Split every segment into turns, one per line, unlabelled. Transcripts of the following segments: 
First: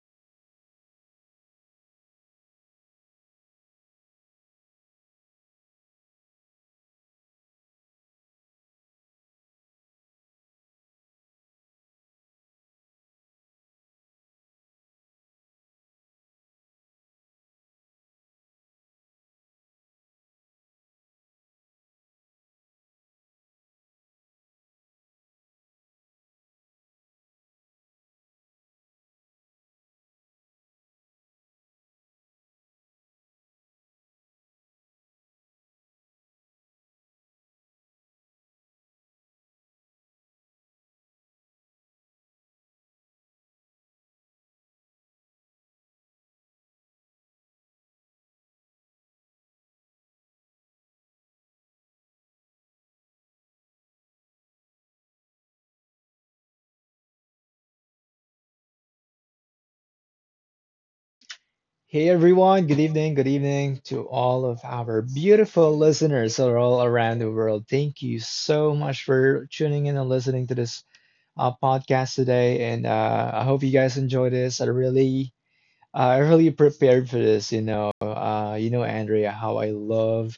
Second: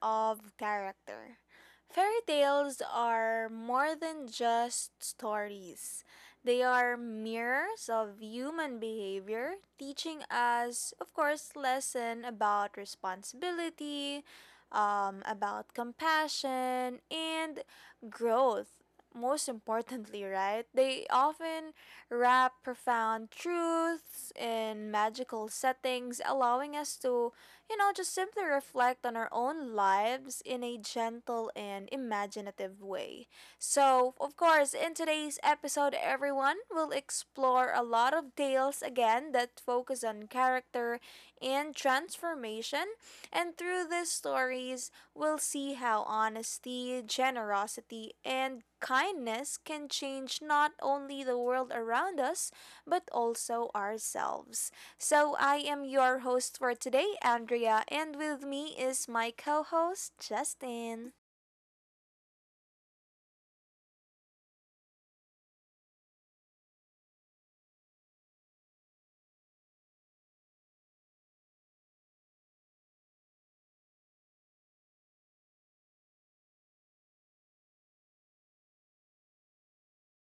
of character. Fairy tales are more than just stories. They are mirrors of human behavior, teaching us, of course, lesson about responsibility, about compassion, and growth. Most importantly, right? They often wrap profound truths in magical settings, allowing us to just simply reflect on our own lives in a gentle and imaginative way. So, of course, in today's episode, everyone will explore a lot of tales again that focus on character and transformation. And through these stories, we'll see how honesty, generosity, and kindness can change not only the world around us, but also ourselves. So I am your host for today, Andrea, and with me is my co host, Justin.
Hey everyone, good evening to all of our beautiful listeners all around the world. Thank you so much for tuning in and listening to this podcast today. And I hope you guys enjoy this. I really prepared for this. Andrea, how I love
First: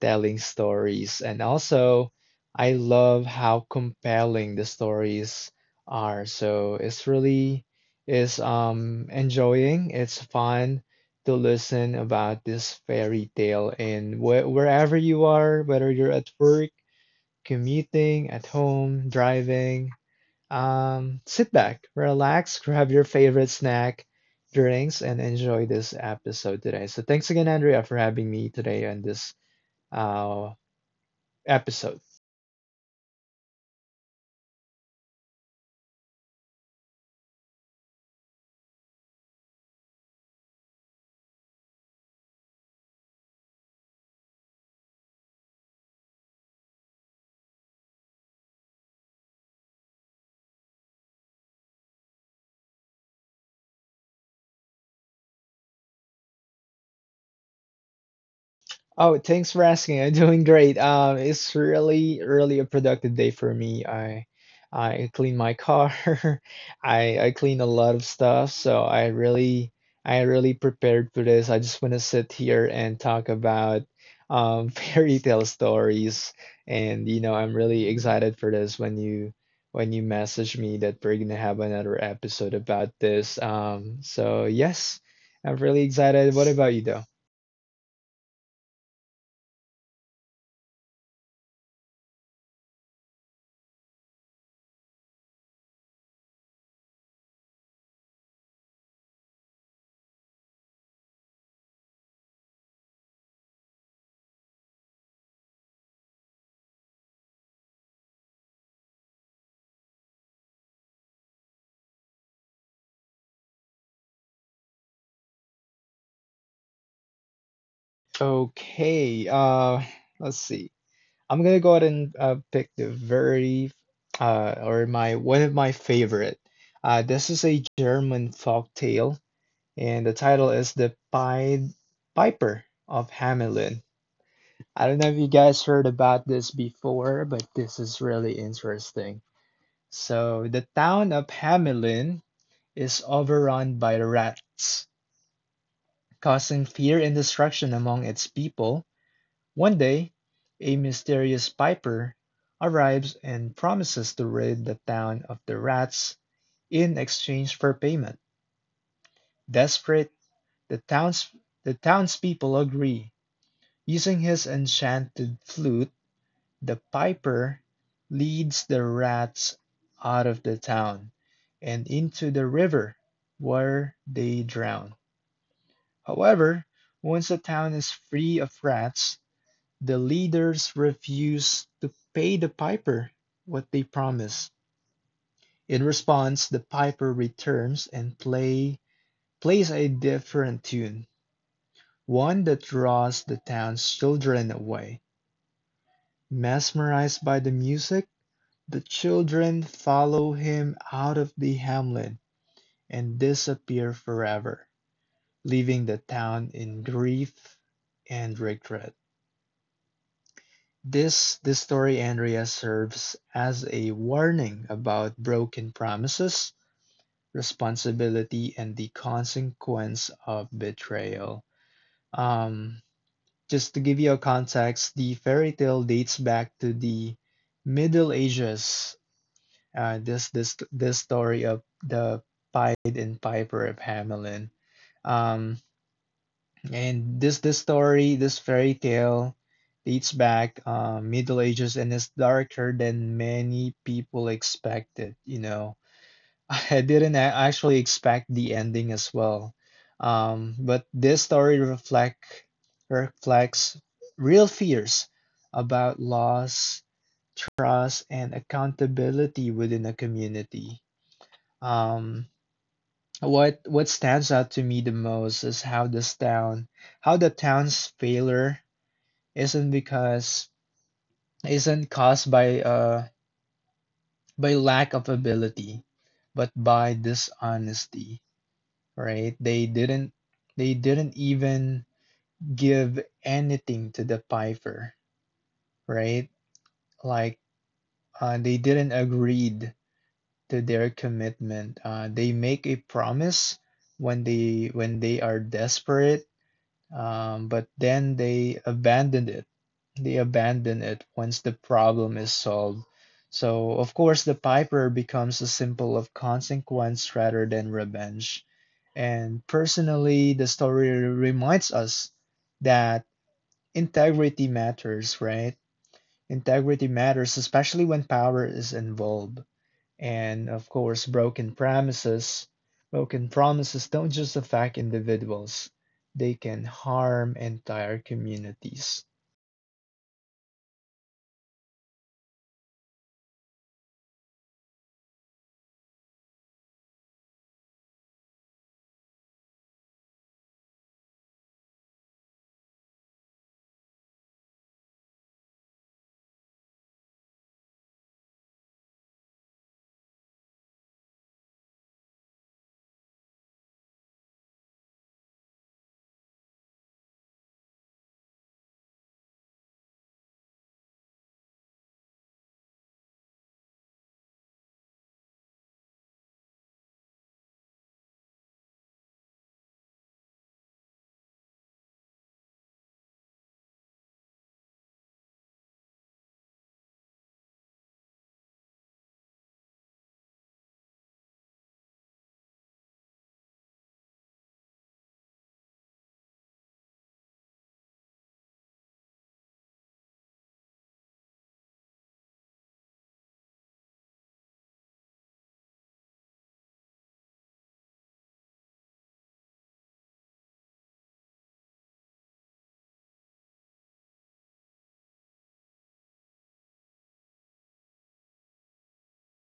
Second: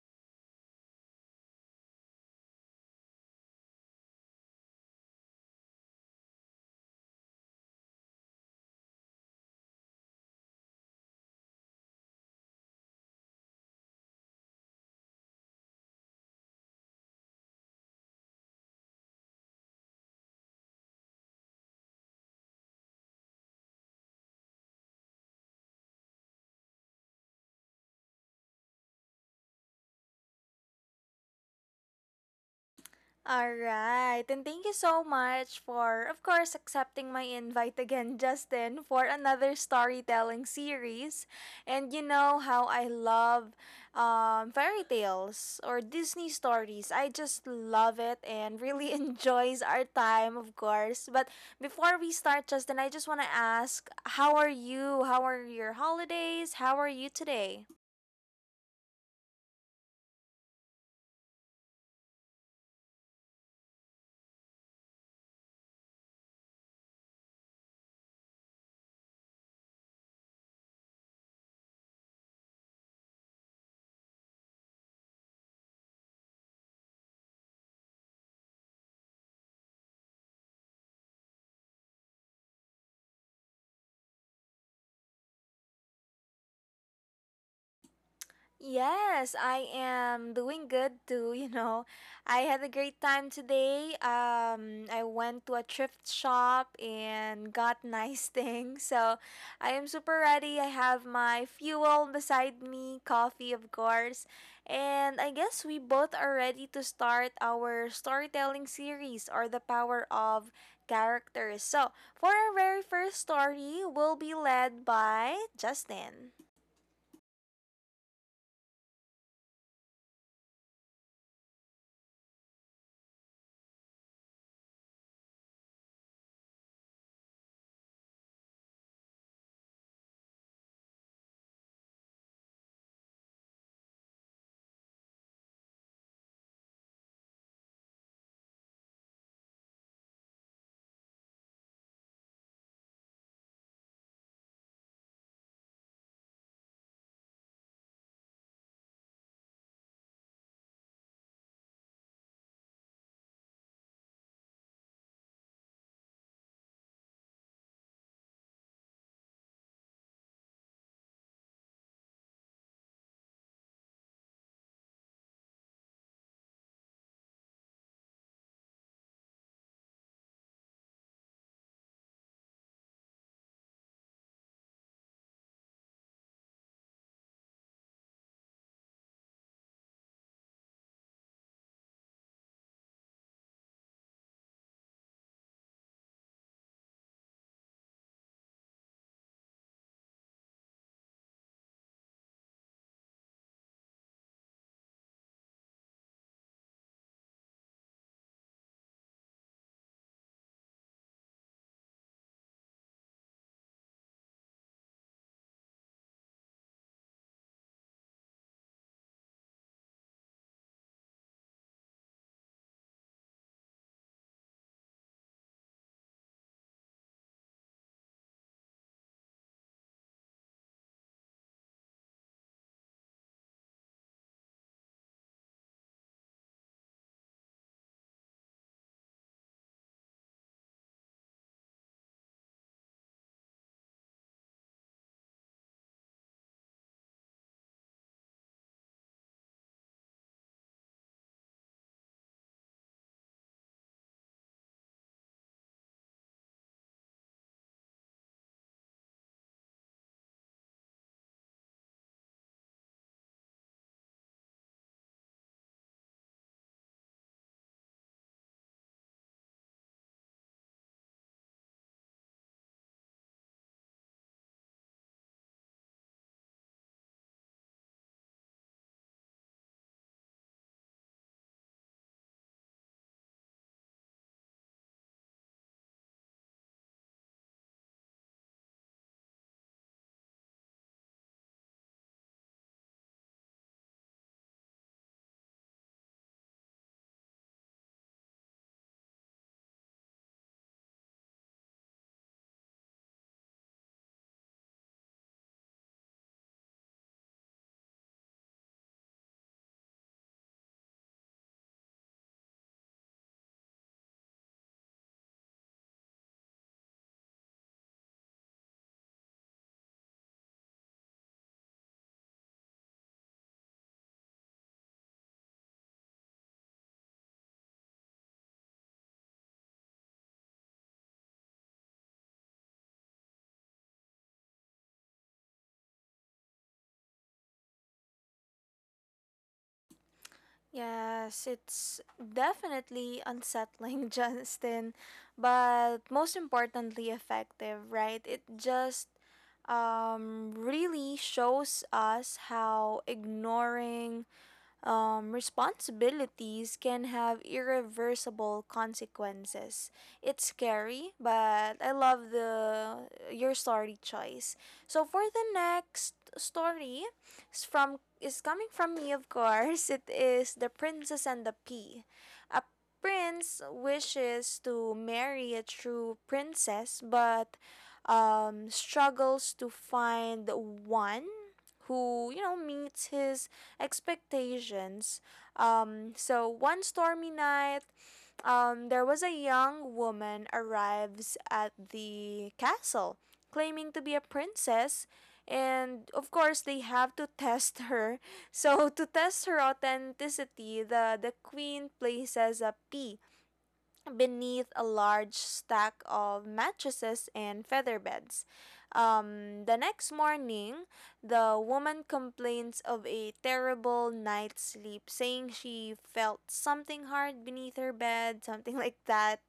telling stories, and also I love how compelling the stories are. So it's really is enjoying. It's fun to listen about this fairy tale, and wh wherever you are, whether you're at work, commuting, at home, driving. Sit back, relax, grab your favorite snack, drinks, and enjoy this episode today. So, thanks again, Andrea, for having me today on this uh, episode.
All right. And thank you so much for, of course, accepting my invite again, Justin, for another storytelling series. And you know how I love fairy tales or Disney stories. I just love it and really enjoys our time, of course. But before we start, Justin, I just want to ask, how are you? How are your holidays? How are you today?
Oh, thanks for asking. I'm doing great. It's really, really a productive day for me. I clean my car. I clean a lot of stuff, so I really prepared for this. I just want to sit here and talk about fairy tale stories. And I'm really excited for this when you message me that we're gonna have another episode about this. So yes, I'm really excited. What about you though?
Yes, I am doing good too, you know. I had a great time today. I went to a thrift shop and got nice things. So I am super ready. I have my fuel beside me, coffee of course. And I guess we both are ready to start our storytelling series or the power of characters. So for our very first story, we'll be led by Justin.
Okay, let's see. I'm gonna go ahead and pick the very or my one of my favorite. This is a German folk tale, and the title is The Pied Piper of Hamelin. I don't know if you guys heard about this before, but this is really interesting. So the town of Hamelin is overrun by rats, causing fear and destruction among its people. One day, a mysterious piper arrives and promises to rid the town of the rats in exchange for payment. Desperate, the towns the townspeople agree. Using his enchanted flute, the piper leads the rats out of the town and into the river, where they drown. However, once the town is free of rats, the leaders refused to pay the piper what they promised. In response, the piper returns and plays a different tune, one that draws the town's children away. Mesmerized by the music, the children follow him out of the hamlet and disappear forever, leaving the town in grief and regret. This story, Andrea, serves as a warning about broken promises, responsibility, and the consequence of betrayal. Um, just to give you a context, the fairy tale dates back to the Middle Ages. This story of the Pied and Piper of Hamelin. Um, and this story, this fairy tale, dates back Middle Ages and is darker than many people expected. I didn't actually expect the ending as well. But this story reflects real fears about loss, trust, and accountability within a community. Um, what stands out to me the most is how how the town's failure isn't because isn't caused by lack of ability, but by dishonesty, right? They didn't even give anything to the piper, right? Like they didn't agreed to their commitment. They make a promise when they are desperate. But then they abandoned it. They abandon it once the problem is solved. So, of course, the Piper becomes a symbol of consequence rather than revenge. And personally, the story reminds us that integrity matters, right? Integrity matters, especially when power is involved. And of course, broken promises don't just affect individuals, they can harm entire communities.
Yes, it's definitely unsettling, Justin, but most importantly effective, right? It just really shows us how ignoring responsibilities can have irreversible consequences. It's scary, but I love the your story choice. So for the next story, is coming from me, of course. It is the Princess and the Pea. A prince wishes to marry a true princess, but struggles to find one who, you know, meets his expectations. So one stormy night, there was a young woman arrives at the castle claiming to be a princess, and of course they have to test her. So to test her authenticity, the queen places a pea beneath a large stack of mattresses and feather beds. The next morning, the woman complains of a terrible night's sleep, saying she felt something hard beneath her bed, something like that.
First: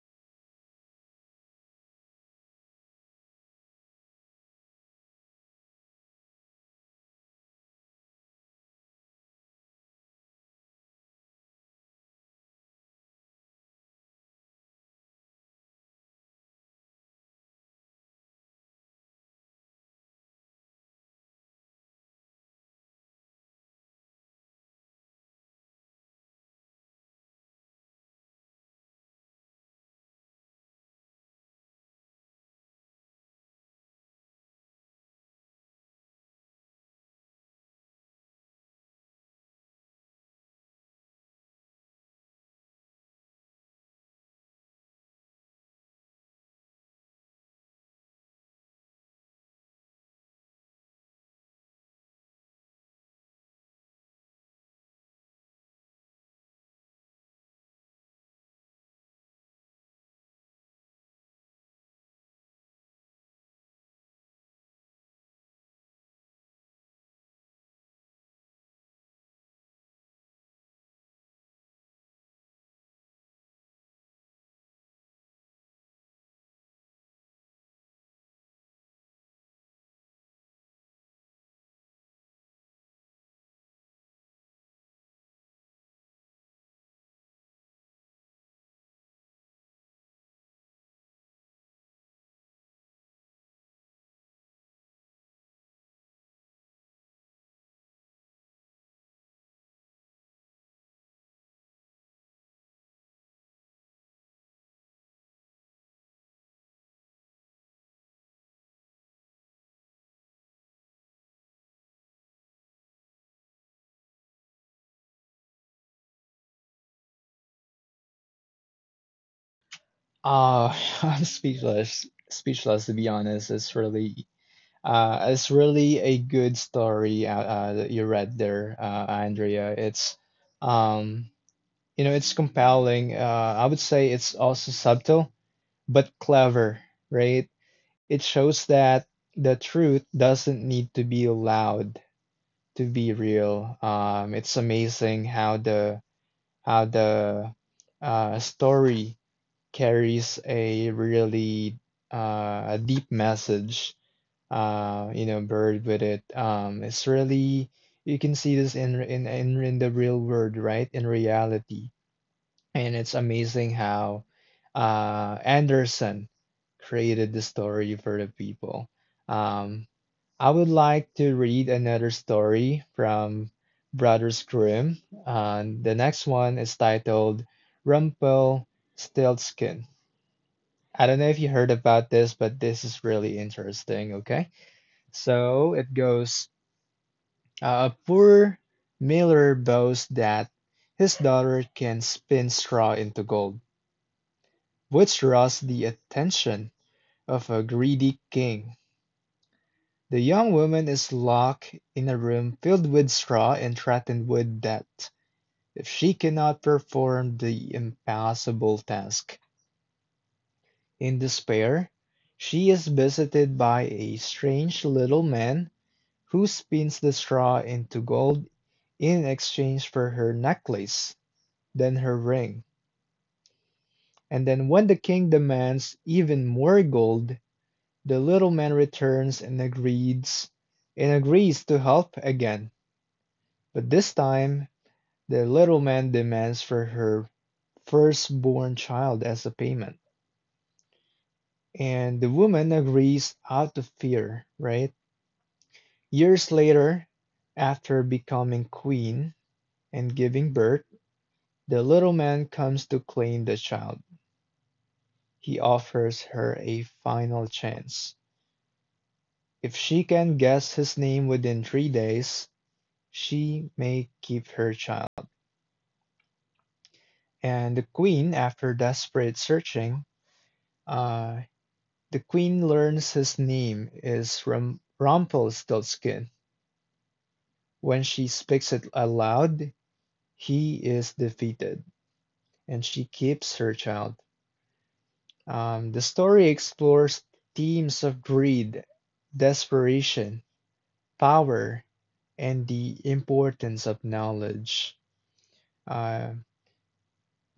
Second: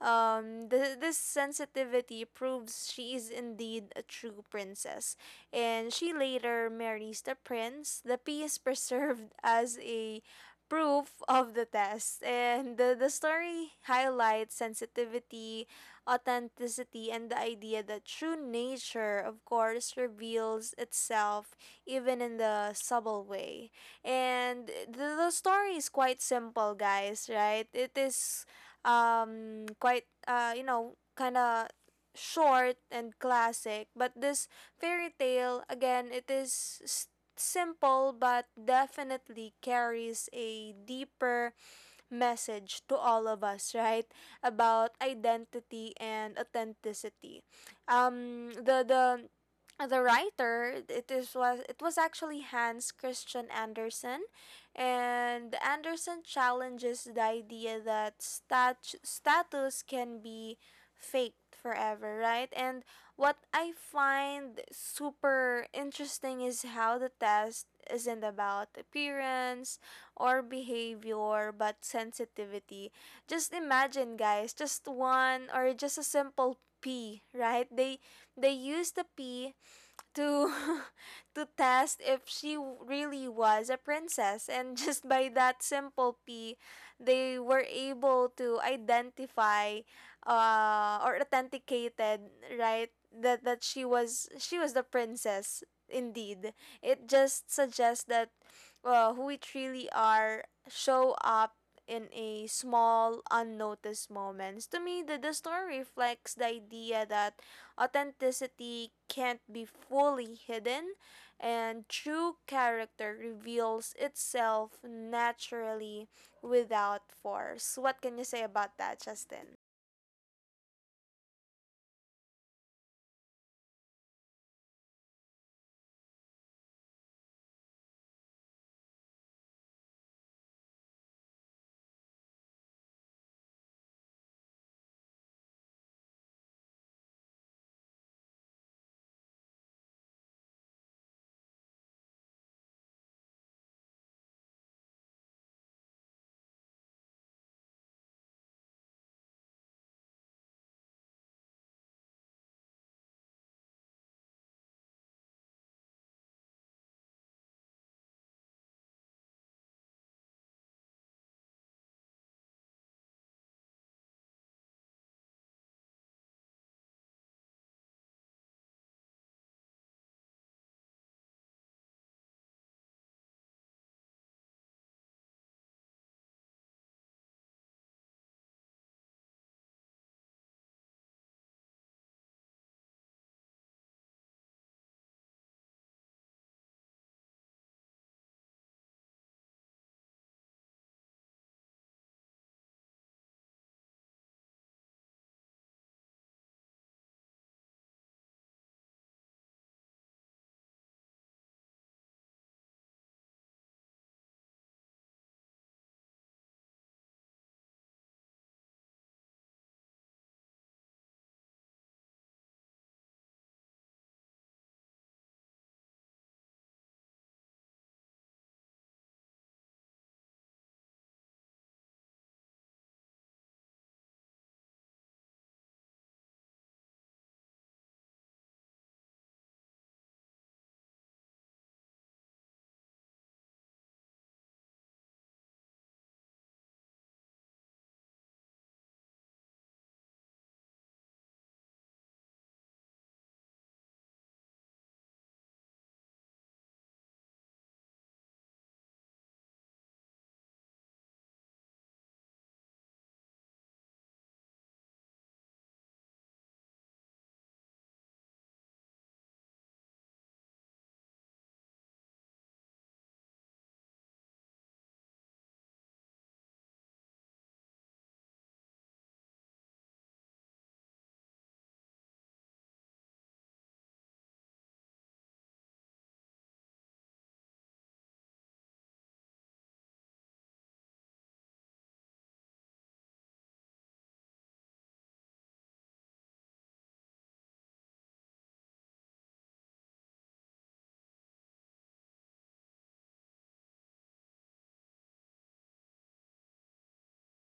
Th- this sensitivity proves she is indeed a true princess, and she later marries the prince. The pea is preserved as a proof of the test. And the story highlights sensitivity, authenticity, and the idea that true nature, of course, reveals itself even in the subtle way. And the story is quite simple, guys, right? It is quite, you know, kind of short and classic, but this fairy tale again, it is simple but definitely carries a deeper message to all of us, right? About identity and authenticity. Um, the the the writer, it was actually Hans Christian Andersen, and Andersen challenges the idea that status can be faked forever, right? And what I find super interesting is how the test isn't about appearance or behavior, but sensitivity. Just imagine, guys, just one, or just a simple P, right? They use the P to to test if really was a princess, and just by that simple p, they were able to identify, uh, or authenticated, right, that she was, she was the princess indeed. It just suggests that, who we truly are show up in a small unnoticed moments. To me, the story reflects the idea that authenticity can't be fully hidden, and true character reveals itself naturally without force. What can you say about that, Justin?
Uh, I'm speechless, speechless to be honest. It's really a good story that you read there, Andrea. Um, it's compelling. I would say it's also subtle, but clever, right? It shows that the truth doesn't need to be loud to be real. It's amazing how the story carries a deep message. Buried with it. It's really you can see this in the real world, right? In reality, and it's amazing how Anderson created the story for the people. Um, I would like to read another story from Brothers Grimm. And the next one is titled Rumpelstiltskin. I don't know if you heard about this, but this is really interesting, okay? So it goes a poor miller boasts that his daughter can spin straw into gold, which draws the attention of a greedy king. The young woman is locked in a room filled with straw and threatened with death if she cannot perform the impossible task. In despair, she is visited by a strange little man who spins the straw into gold in exchange for her necklace, then her ring. And then when the king demands even more gold, the little man returns and agrees to help again. But this time the little man demands for her firstborn child as a payment, and the woman agrees out of fear, right? Years later, after becoming queen and giving birth, the little man comes to claim the child. He offers her a final chance. If she can guess his name within 3 days, she may keep her child. And the queen, after desperate searching, uh, The queen learns his name is Rumpelstiltskin. When she speaks it aloud, he is defeated, and she keeps her child. The story explores themes of greed, desperation, power, and the importance of knowledge. Uh,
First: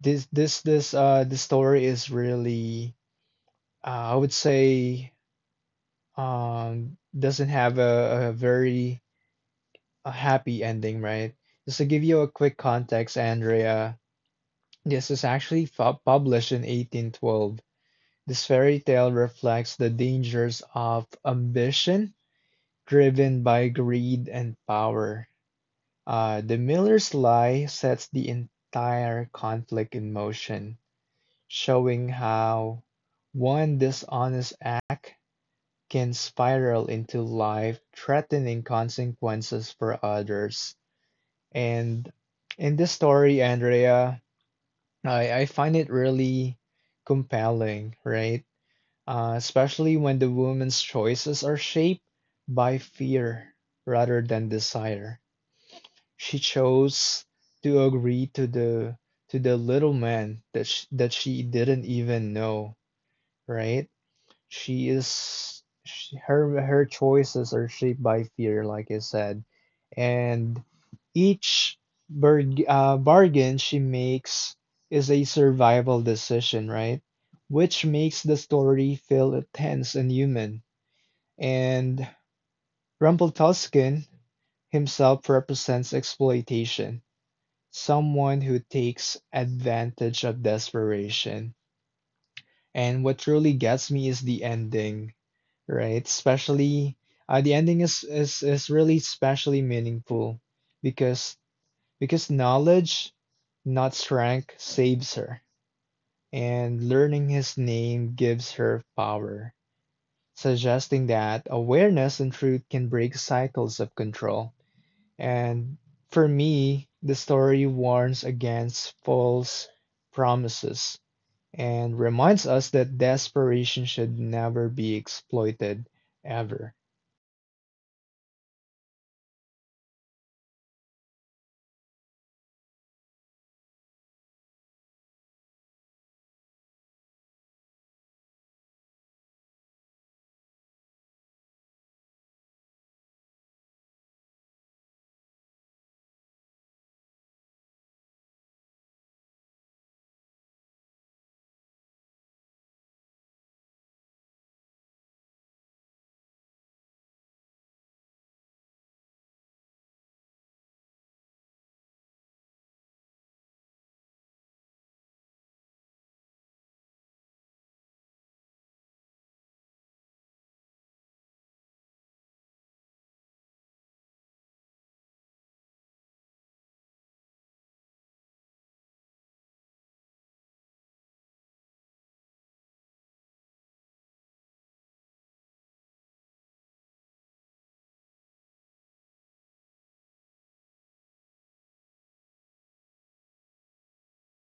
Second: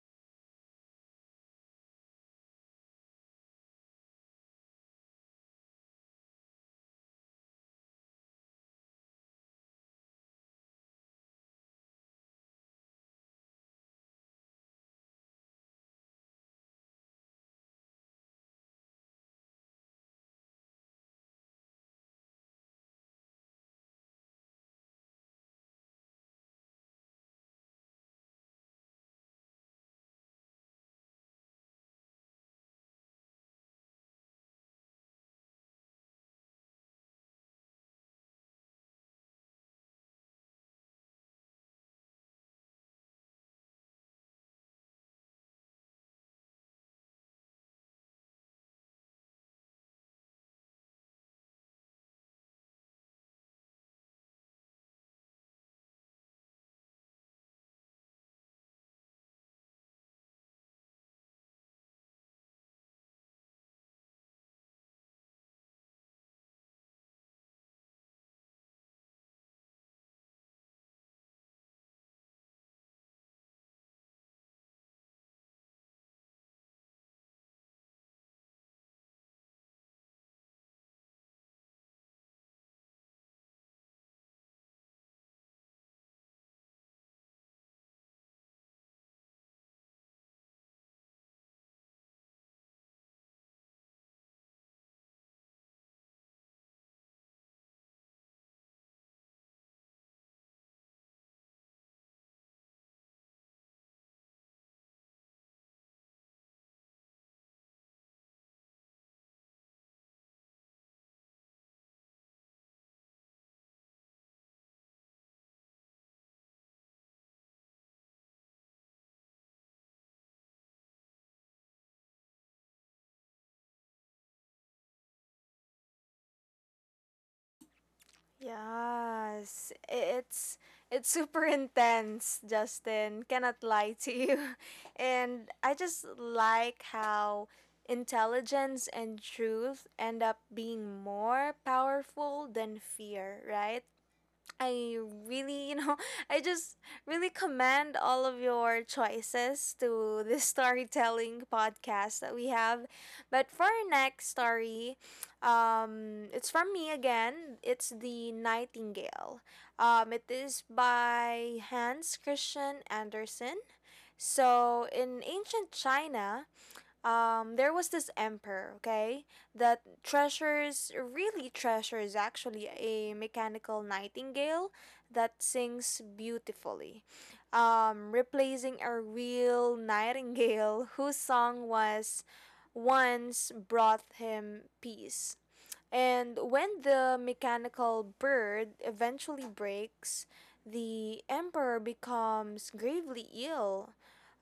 this this this the story is really I would say doesn't have a very a happy ending, right? Just to give you a quick context, Andrea, this is actually published in 1812. This fairy tale reflects the dangers of ambition driven by greed and power. The miller's lie sets the entire conflict in motion, showing how one dishonest act can spiral into life threatening consequences for others. And in this story, Andrea, I find it really compelling, right? Especially when the woman's choices are shaped by fear rather than desire. She chose to agree to the little man that she didn't even know, right? she is she, her her choices are shaped by fear, like I said, and each bargain she makes is a survival decision, right? Which makes the story feel tense and human. And Rumpelstiltskin himself represents exploitation, someone who takes advantage of desperation. And what really gets me is the ending, right? Especially, the ending is really especially meaningful because knowledge, not strength, saves her, and learning his name gives her power, suggesting that awareness and truth can break cycles of control. And for me, the story warns against false promises and reminds us that desperation should never be exploited ever.
Yes, it's super intense, Justin. Cannot lie to you. And I just like how intelligence and truth end up being more powerful than fear, right? I really, you know, I just really commend all of your choices to this storytelling podcast that we have. But for our next story, it's from me again. It's The Nightingale. It is by Hans Christian Andersen. So, in ancient China, there was this emperor, okay, that treasures, really treasures actually a mechanical nightingale that sings beautifully, replacing a real nightingale whose song was once brought him peace. And when the mechanical bird eventually breaks, the emperor becomes gravely ill,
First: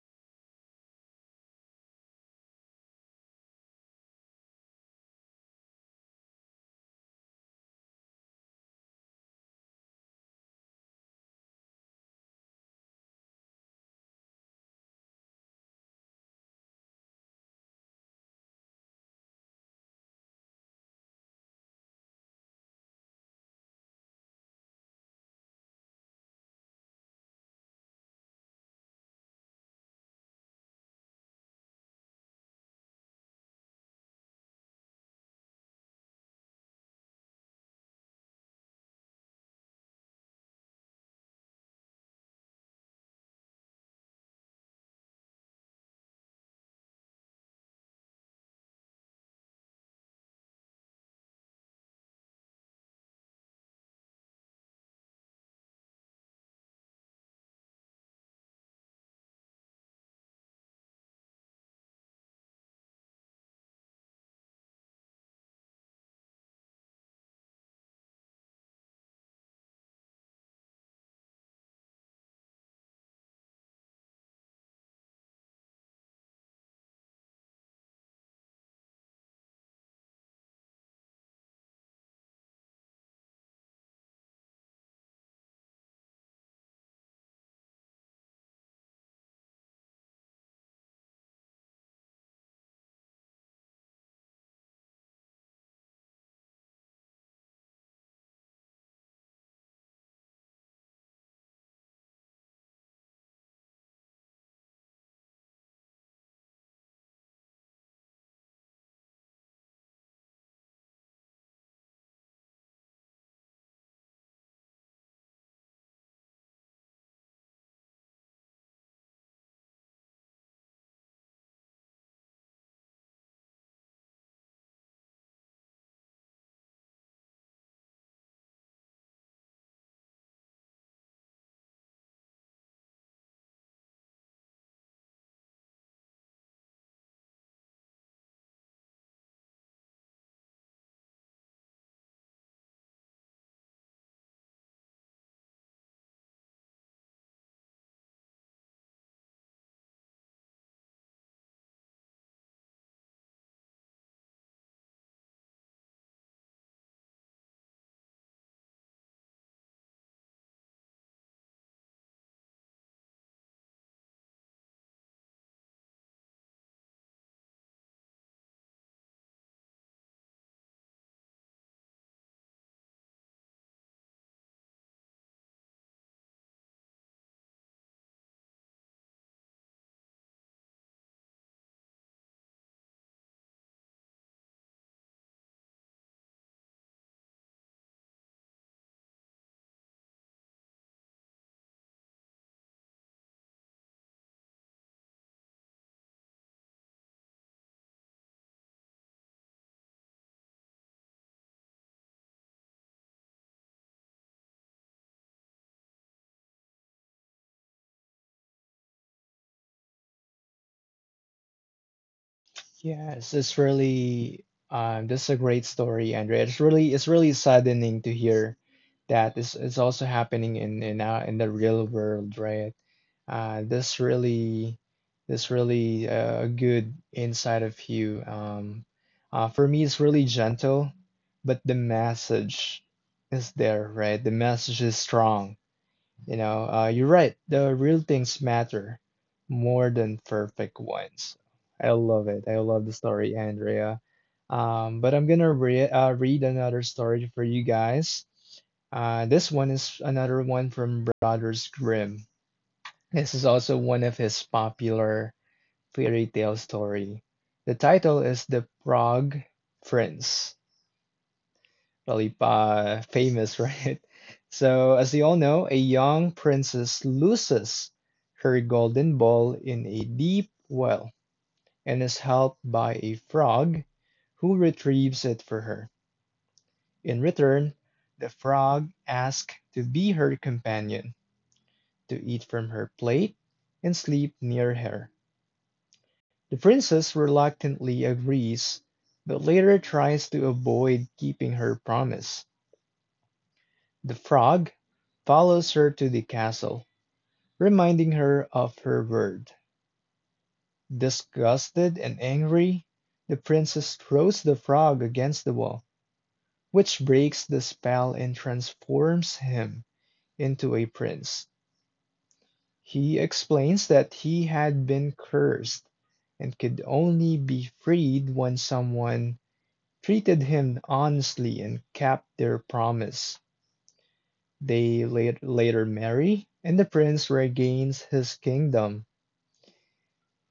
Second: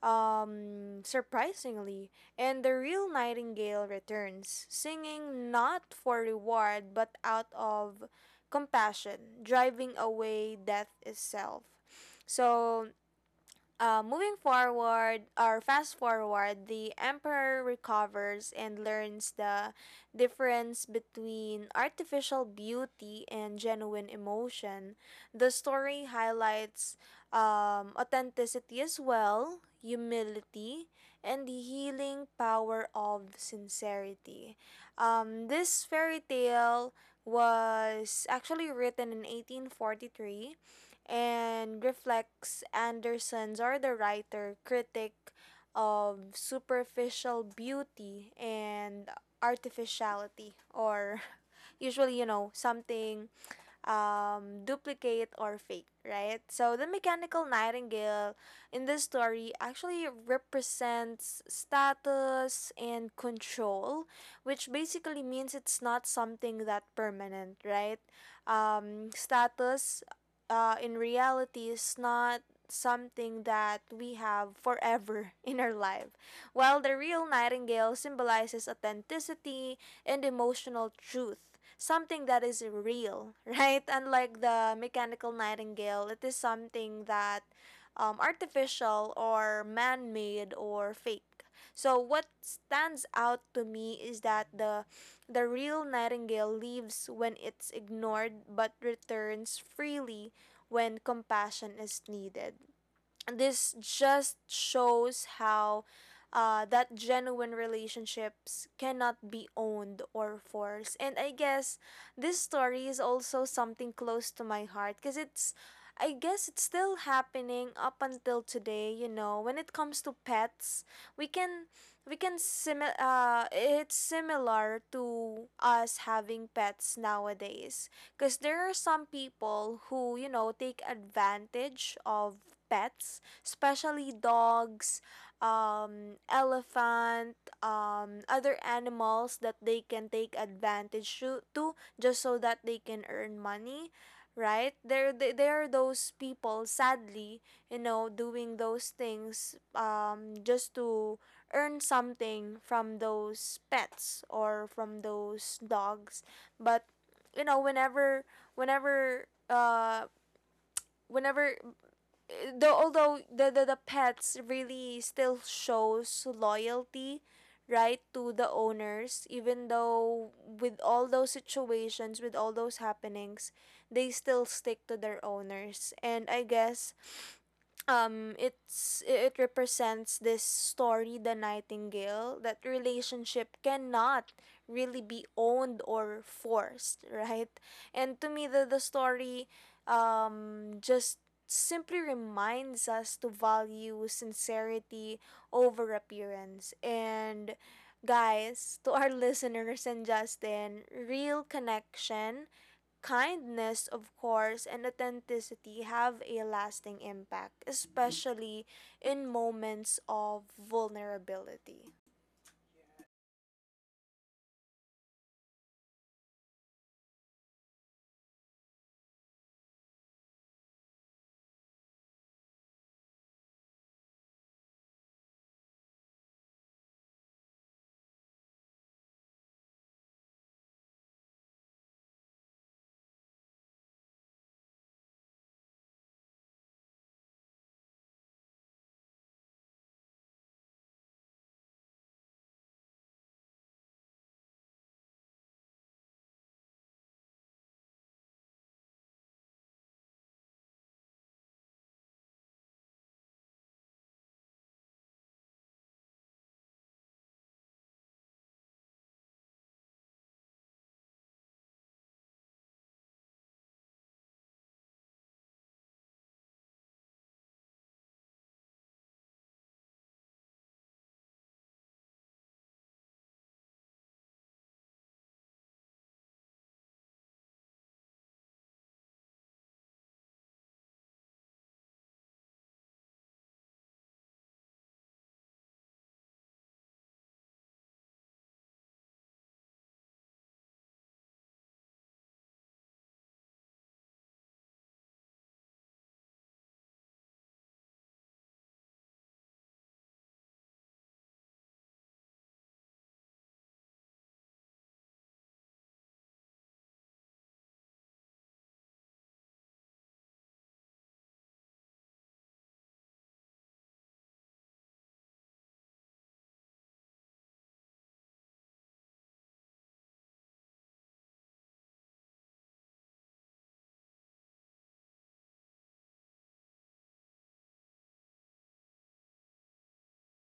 surprisingly, and the real nightingale returns, singing not for reward but out of compassion, driving away death itself. So, moving forward, or fast forward, the emperor recovers and learns the difference between artificial beauty and genuine emotion. The story highlights authenticity as well, humility, and the healing power of sincerity. This fairy tale was actually written in 1843 and reflects Anderson's or the writer critic of superficial beauty and artificiality, or usually, you know, something duplicate or fake, right? So the mechanical nightingale in this story actually represents status and control, which basically means it's not something that permanent, right? Status, in reality is not something that we have forever in our life. While the real nightingale symbolizes authenticity and emotional truth, something that is real, right? Unlike the mechanical nightingale, it is something that, artificial or man made or fake. So what stands out to me is that the real nightingale leaves when it's ignored but returns freely when compassion is needed. This just shows how, that genuine relationships cannot be owned or forced. And I guess this story is also something close to my heart because it's, I guess it's still happening up until today. You know, when it comes to pets, we can, it's similar to us having pets nowadays, because there are some people who, you know, take advantage of pets, especially dogs, elephant, other animals that they can take advantage to, just so that they can earn money, right? There are those people, sadly, you know, doing those things, just to earn something from those pets or from those dogs. But, you know, whenever whenever whenever the, the pets really still shows loyalty, right, to the owners, even though with all those situations, with all those happenings, they still stick to their owners. And I guess, it's it represents this story, the nightingale, that relationship cannot really be owned or forced, right. And to me, the story, just simply reminds us to value sincerity over appearance. And guys, to our listeners and Justin, real connection, kindness, of course, and authenticity have a lasting impact, especially in moments of vulnerability.
Yes, it's really this is a great story, Andrea. It's really saddening to hear that this is also happening in the real world, right? Uh, this really this really a good insight of you. For me, it's really gentle, but the message is there, right? The message is strong. You're right. The real things matter more than perfect ones. I love it. I love the story, Andrea. But I'm gonna re read another story for you guys. This one is another one from Brothers Grimm. This is also one of his popular fairy tale story. The title is The Frog Prince. Really famous, right? So, as you all know, a young princess loses her golden ball in a deep well and is helped by a frog who retrieves it for her. In return, the frog asks to be her companion, to eat from her plate and sleep near her. The princess reluctantly agrees, but later tries to avoid keeping her promise. The frog follows her to the castle, reminding her of her word. Disgusted and angry, the princess throws the frog against the wall, which breaks the spell and transforms him into a prince. He explains that he had been cursed and could only be freed when someone treated him honestly and kept their promise. They later marry, and the prince regains his kingdom.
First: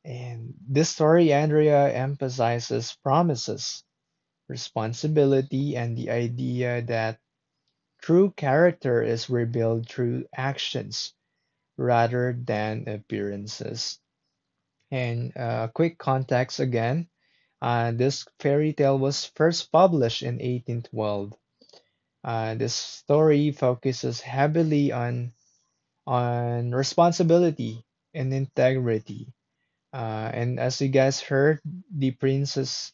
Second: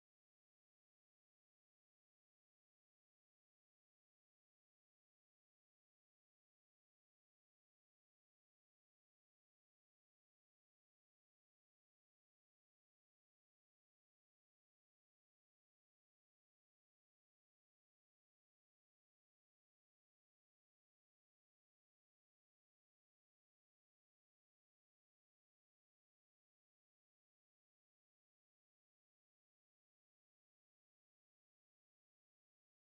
And this story, Andrea, emphasizes promises, responsibility, and the idea that true character is revealed through actions rather than appearances. And quick context again. This fairy tale was first published in 1812. This story focuses heavily on responsibility and integrity. And as you guys heard, the princess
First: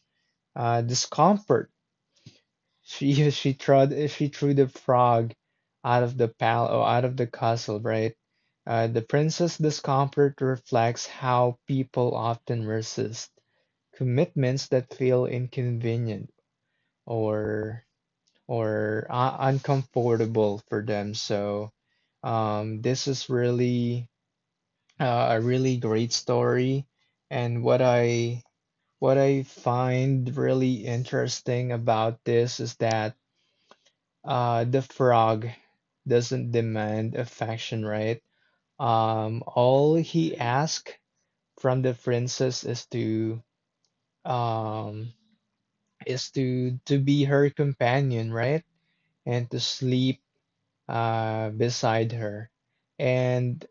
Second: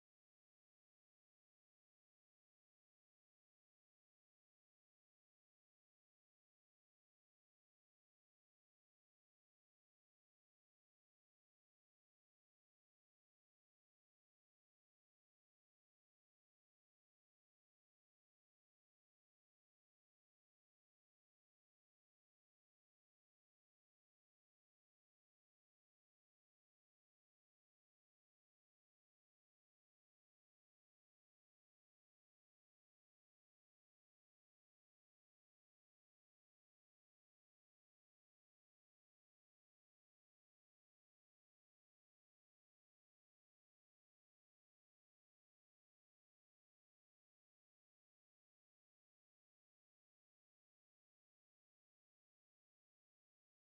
discomfort. She she trod she threw the frog out of the pal or out of the castle, right? The princess discomfort reflects how people often resist commitments that feel inconvenient or or uncomfortable for them. So this is really a really great story. And what I find really interesting about this is that the frog doesn't demand affection, right? All he asks from the princess um, is to be her companion, right? And to sleep beside her. And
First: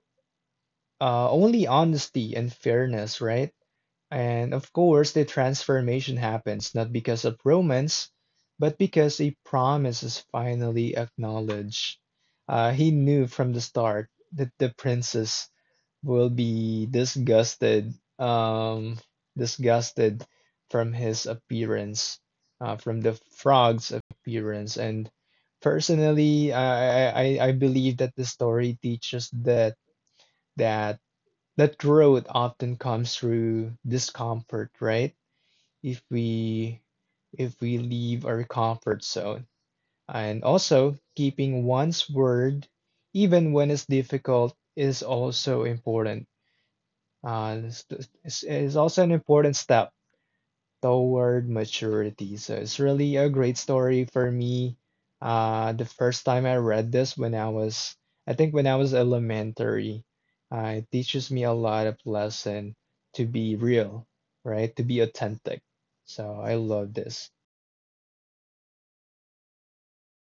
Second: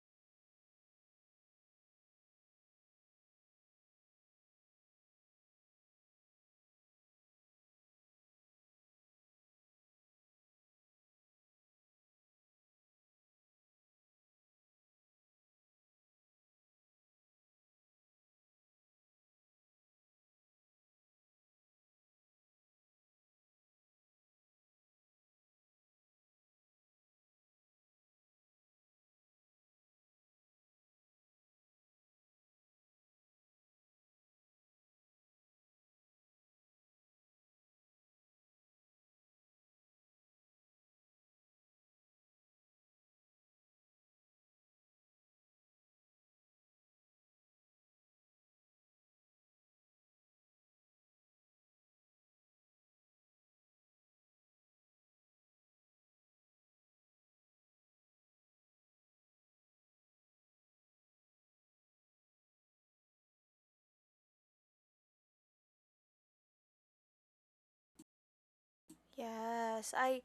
only honesty and fairness, right? And of course, the transformation happens not because of romance, but because a promise is finally acknowledged. He knew from the start that the princess will be disgusted, disgusted from his appearance, from the frog's appearance. And personally, I believe that the story teaches that that that growth often comes through discomfort, right? If we if we leave our comfort zone. And also, keeping one's word, even when it's difficult, is also important. Uh, it's, it's also an important step toward maturity. So it's really a great story for me. The first time I read this when I was, I think when I was elementary, it teaches me a lot of lesson to be real, right? To be authentic. So I love this.
Yes, I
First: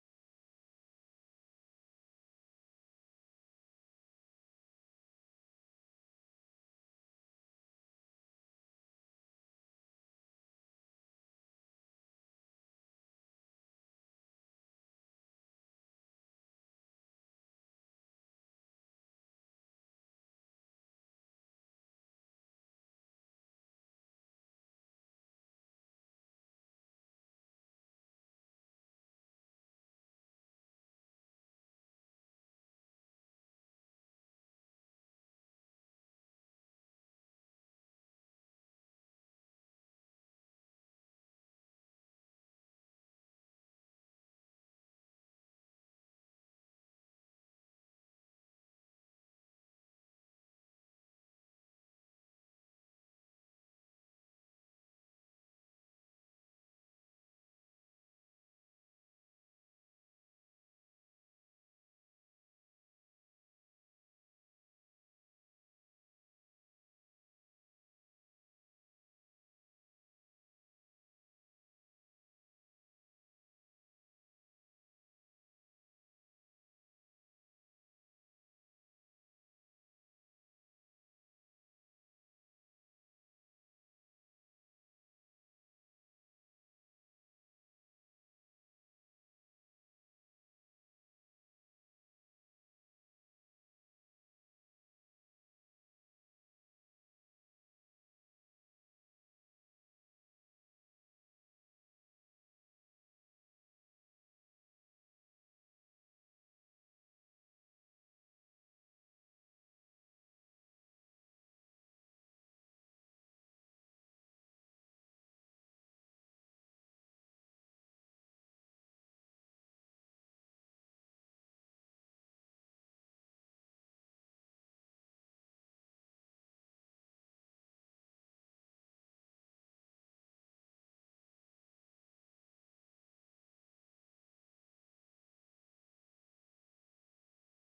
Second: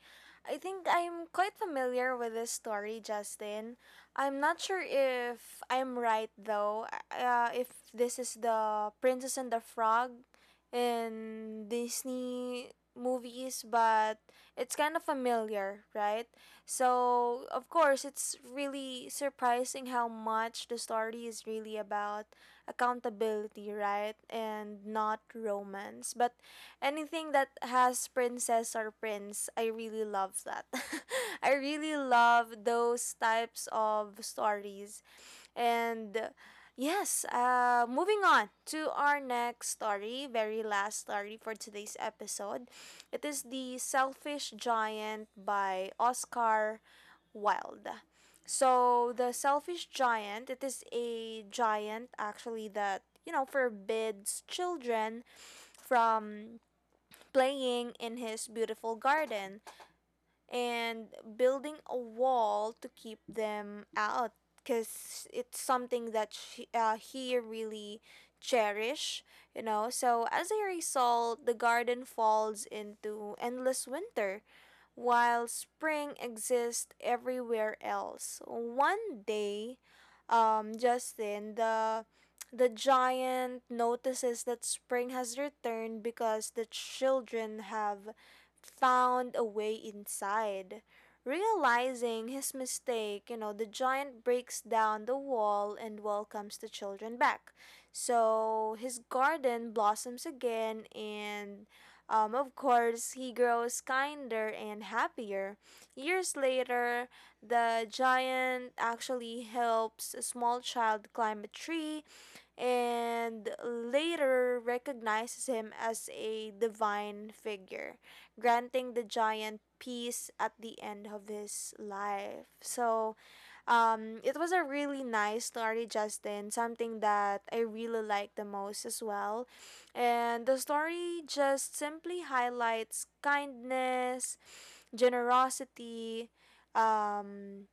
I think I'm quite familiar with this story, Justin. I'm not sure if I'm right though. If this is the Princess and the Frog in Disney movies, but it's kind of familiar, right? So, of course, it's really surprising how much the story is really about accountability, right? And not romance. But anything that has princess or prince, I really love that. I really love those types of stories. And yes, moving on to our next story, very last story for today's episode. It is The Selfish Giant by Oscar Wilde. So, The Selfish Giant, it is a giant actually that, you know, forbids children from playing in his beautiful garden and building a wall to keep them out because it's something that she, he really cherish, you know. So as a result, the garden falls into endless winter while spring exists everywhere else. One day, Justin, the giant notices that spring has returned because the children have found a way inside. Realizing his mistake, you know, the giant breaks down the wall and welcomes the children back. So his garden blossoms again, and, of course, he grows kinder and happier. Years later, the giant actually helps a small child climb a tree and later recognizes him as a divine figure, granting the giant peace at the end of his life. So, it was a really nice story, Justin. Something that I really like the most as well. And the story just simply highlights kindness, generosity, um,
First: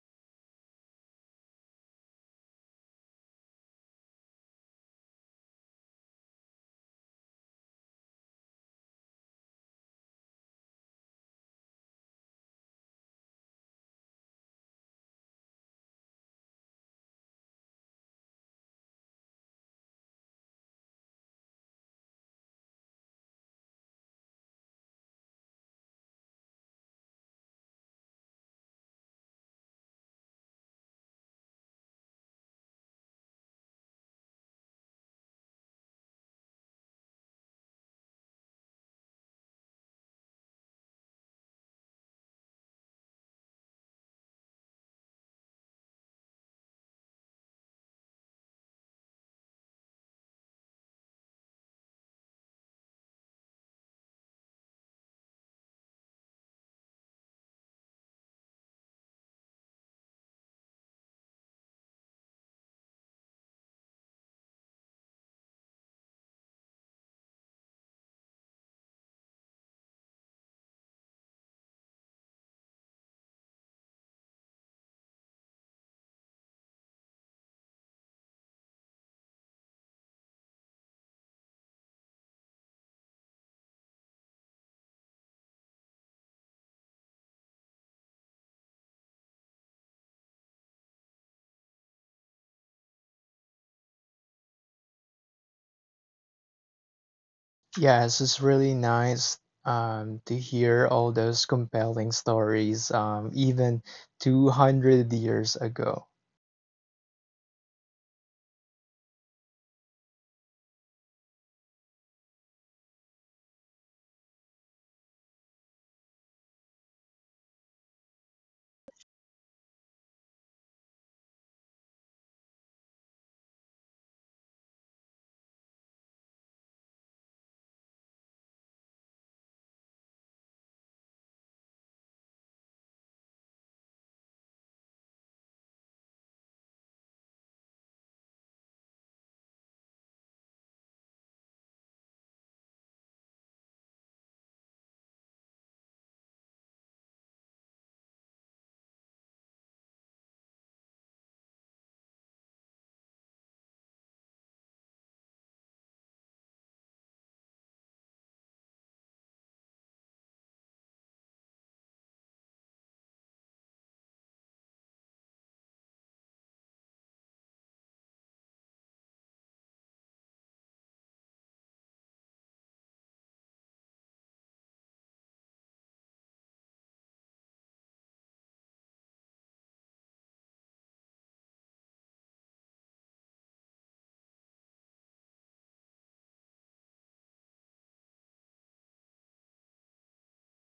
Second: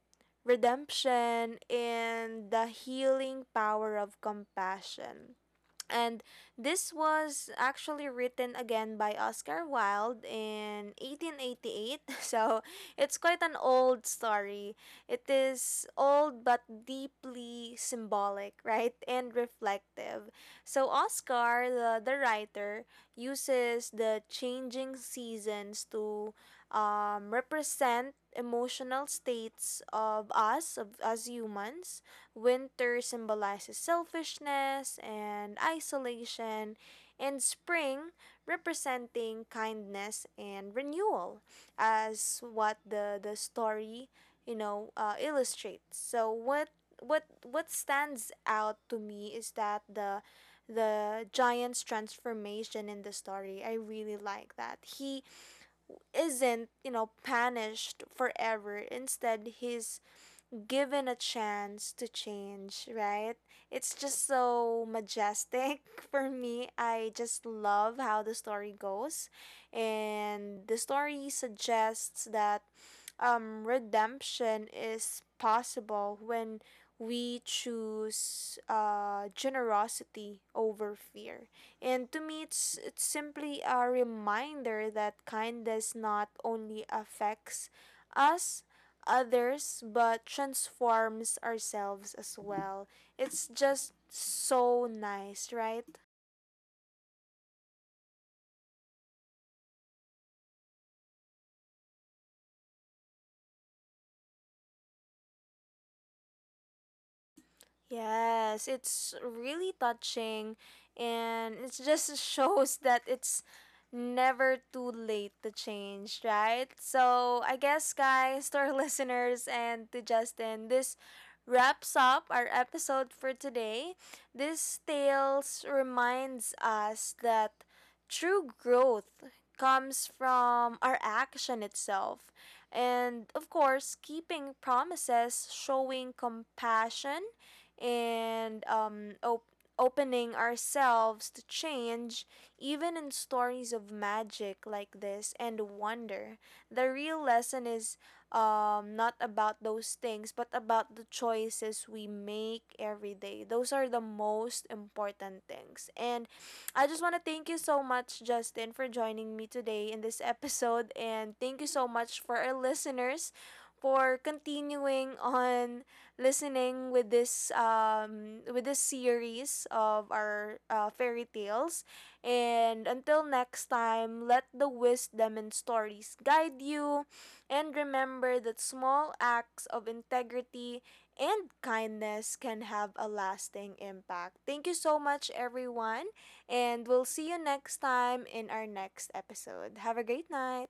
redemption, and the healing power of compassion. And this was actually written again by Oscar Wilde in 1888. So it's quite an old story. It is old but deeply symbolic, right? And reflective. So Oscar, the writer, uses the changing seasons to, represent emotional states of us humans. Winter symbolizes selfishness and isolation, and spring representing kindness and renewal, as what the story, you know, illustrates. So what stands out to me is that the giant's transformation in the story. I really like that. He isn't, you know, punished forever. Instead, he's given a chance to change, right? It's just so majestic for me. I just love how the story goes. And the story suggests that, redemption is possible when we choose, generosity over fear. And to me, it's simply a reminder that kindness not only affects us others but transforms ourselves as well. It's just so nice, right?
Yes, it's really nice to hear all those compelling stories, even 200 years ago.
Yes, it's really touching, and it just shows that it's never too late to change, right? So, I guess, guys, to our listeners and to Justin, this wraps up our episode for today. This tales reminds us that true growth comes from our action itself. And of course, keeping promises, showing compassion, and, opening ourselves to change, even in stories of magic like this and wonder. The real lesson is, not about those things, but about the choices we make every day. Those are the most important things. And I just want to thank you so much, Justin, for joining me today in this episode. And thank you so much for our listeners for continuing on listening with this, with this series of our, fairy tales. And until next time, let the wisdom and stories guide you, and remember that small acts of integrity and kindness can have a lasting impact. Thank you so much everyone, and we'll see you next time in our next episode. Have a great night.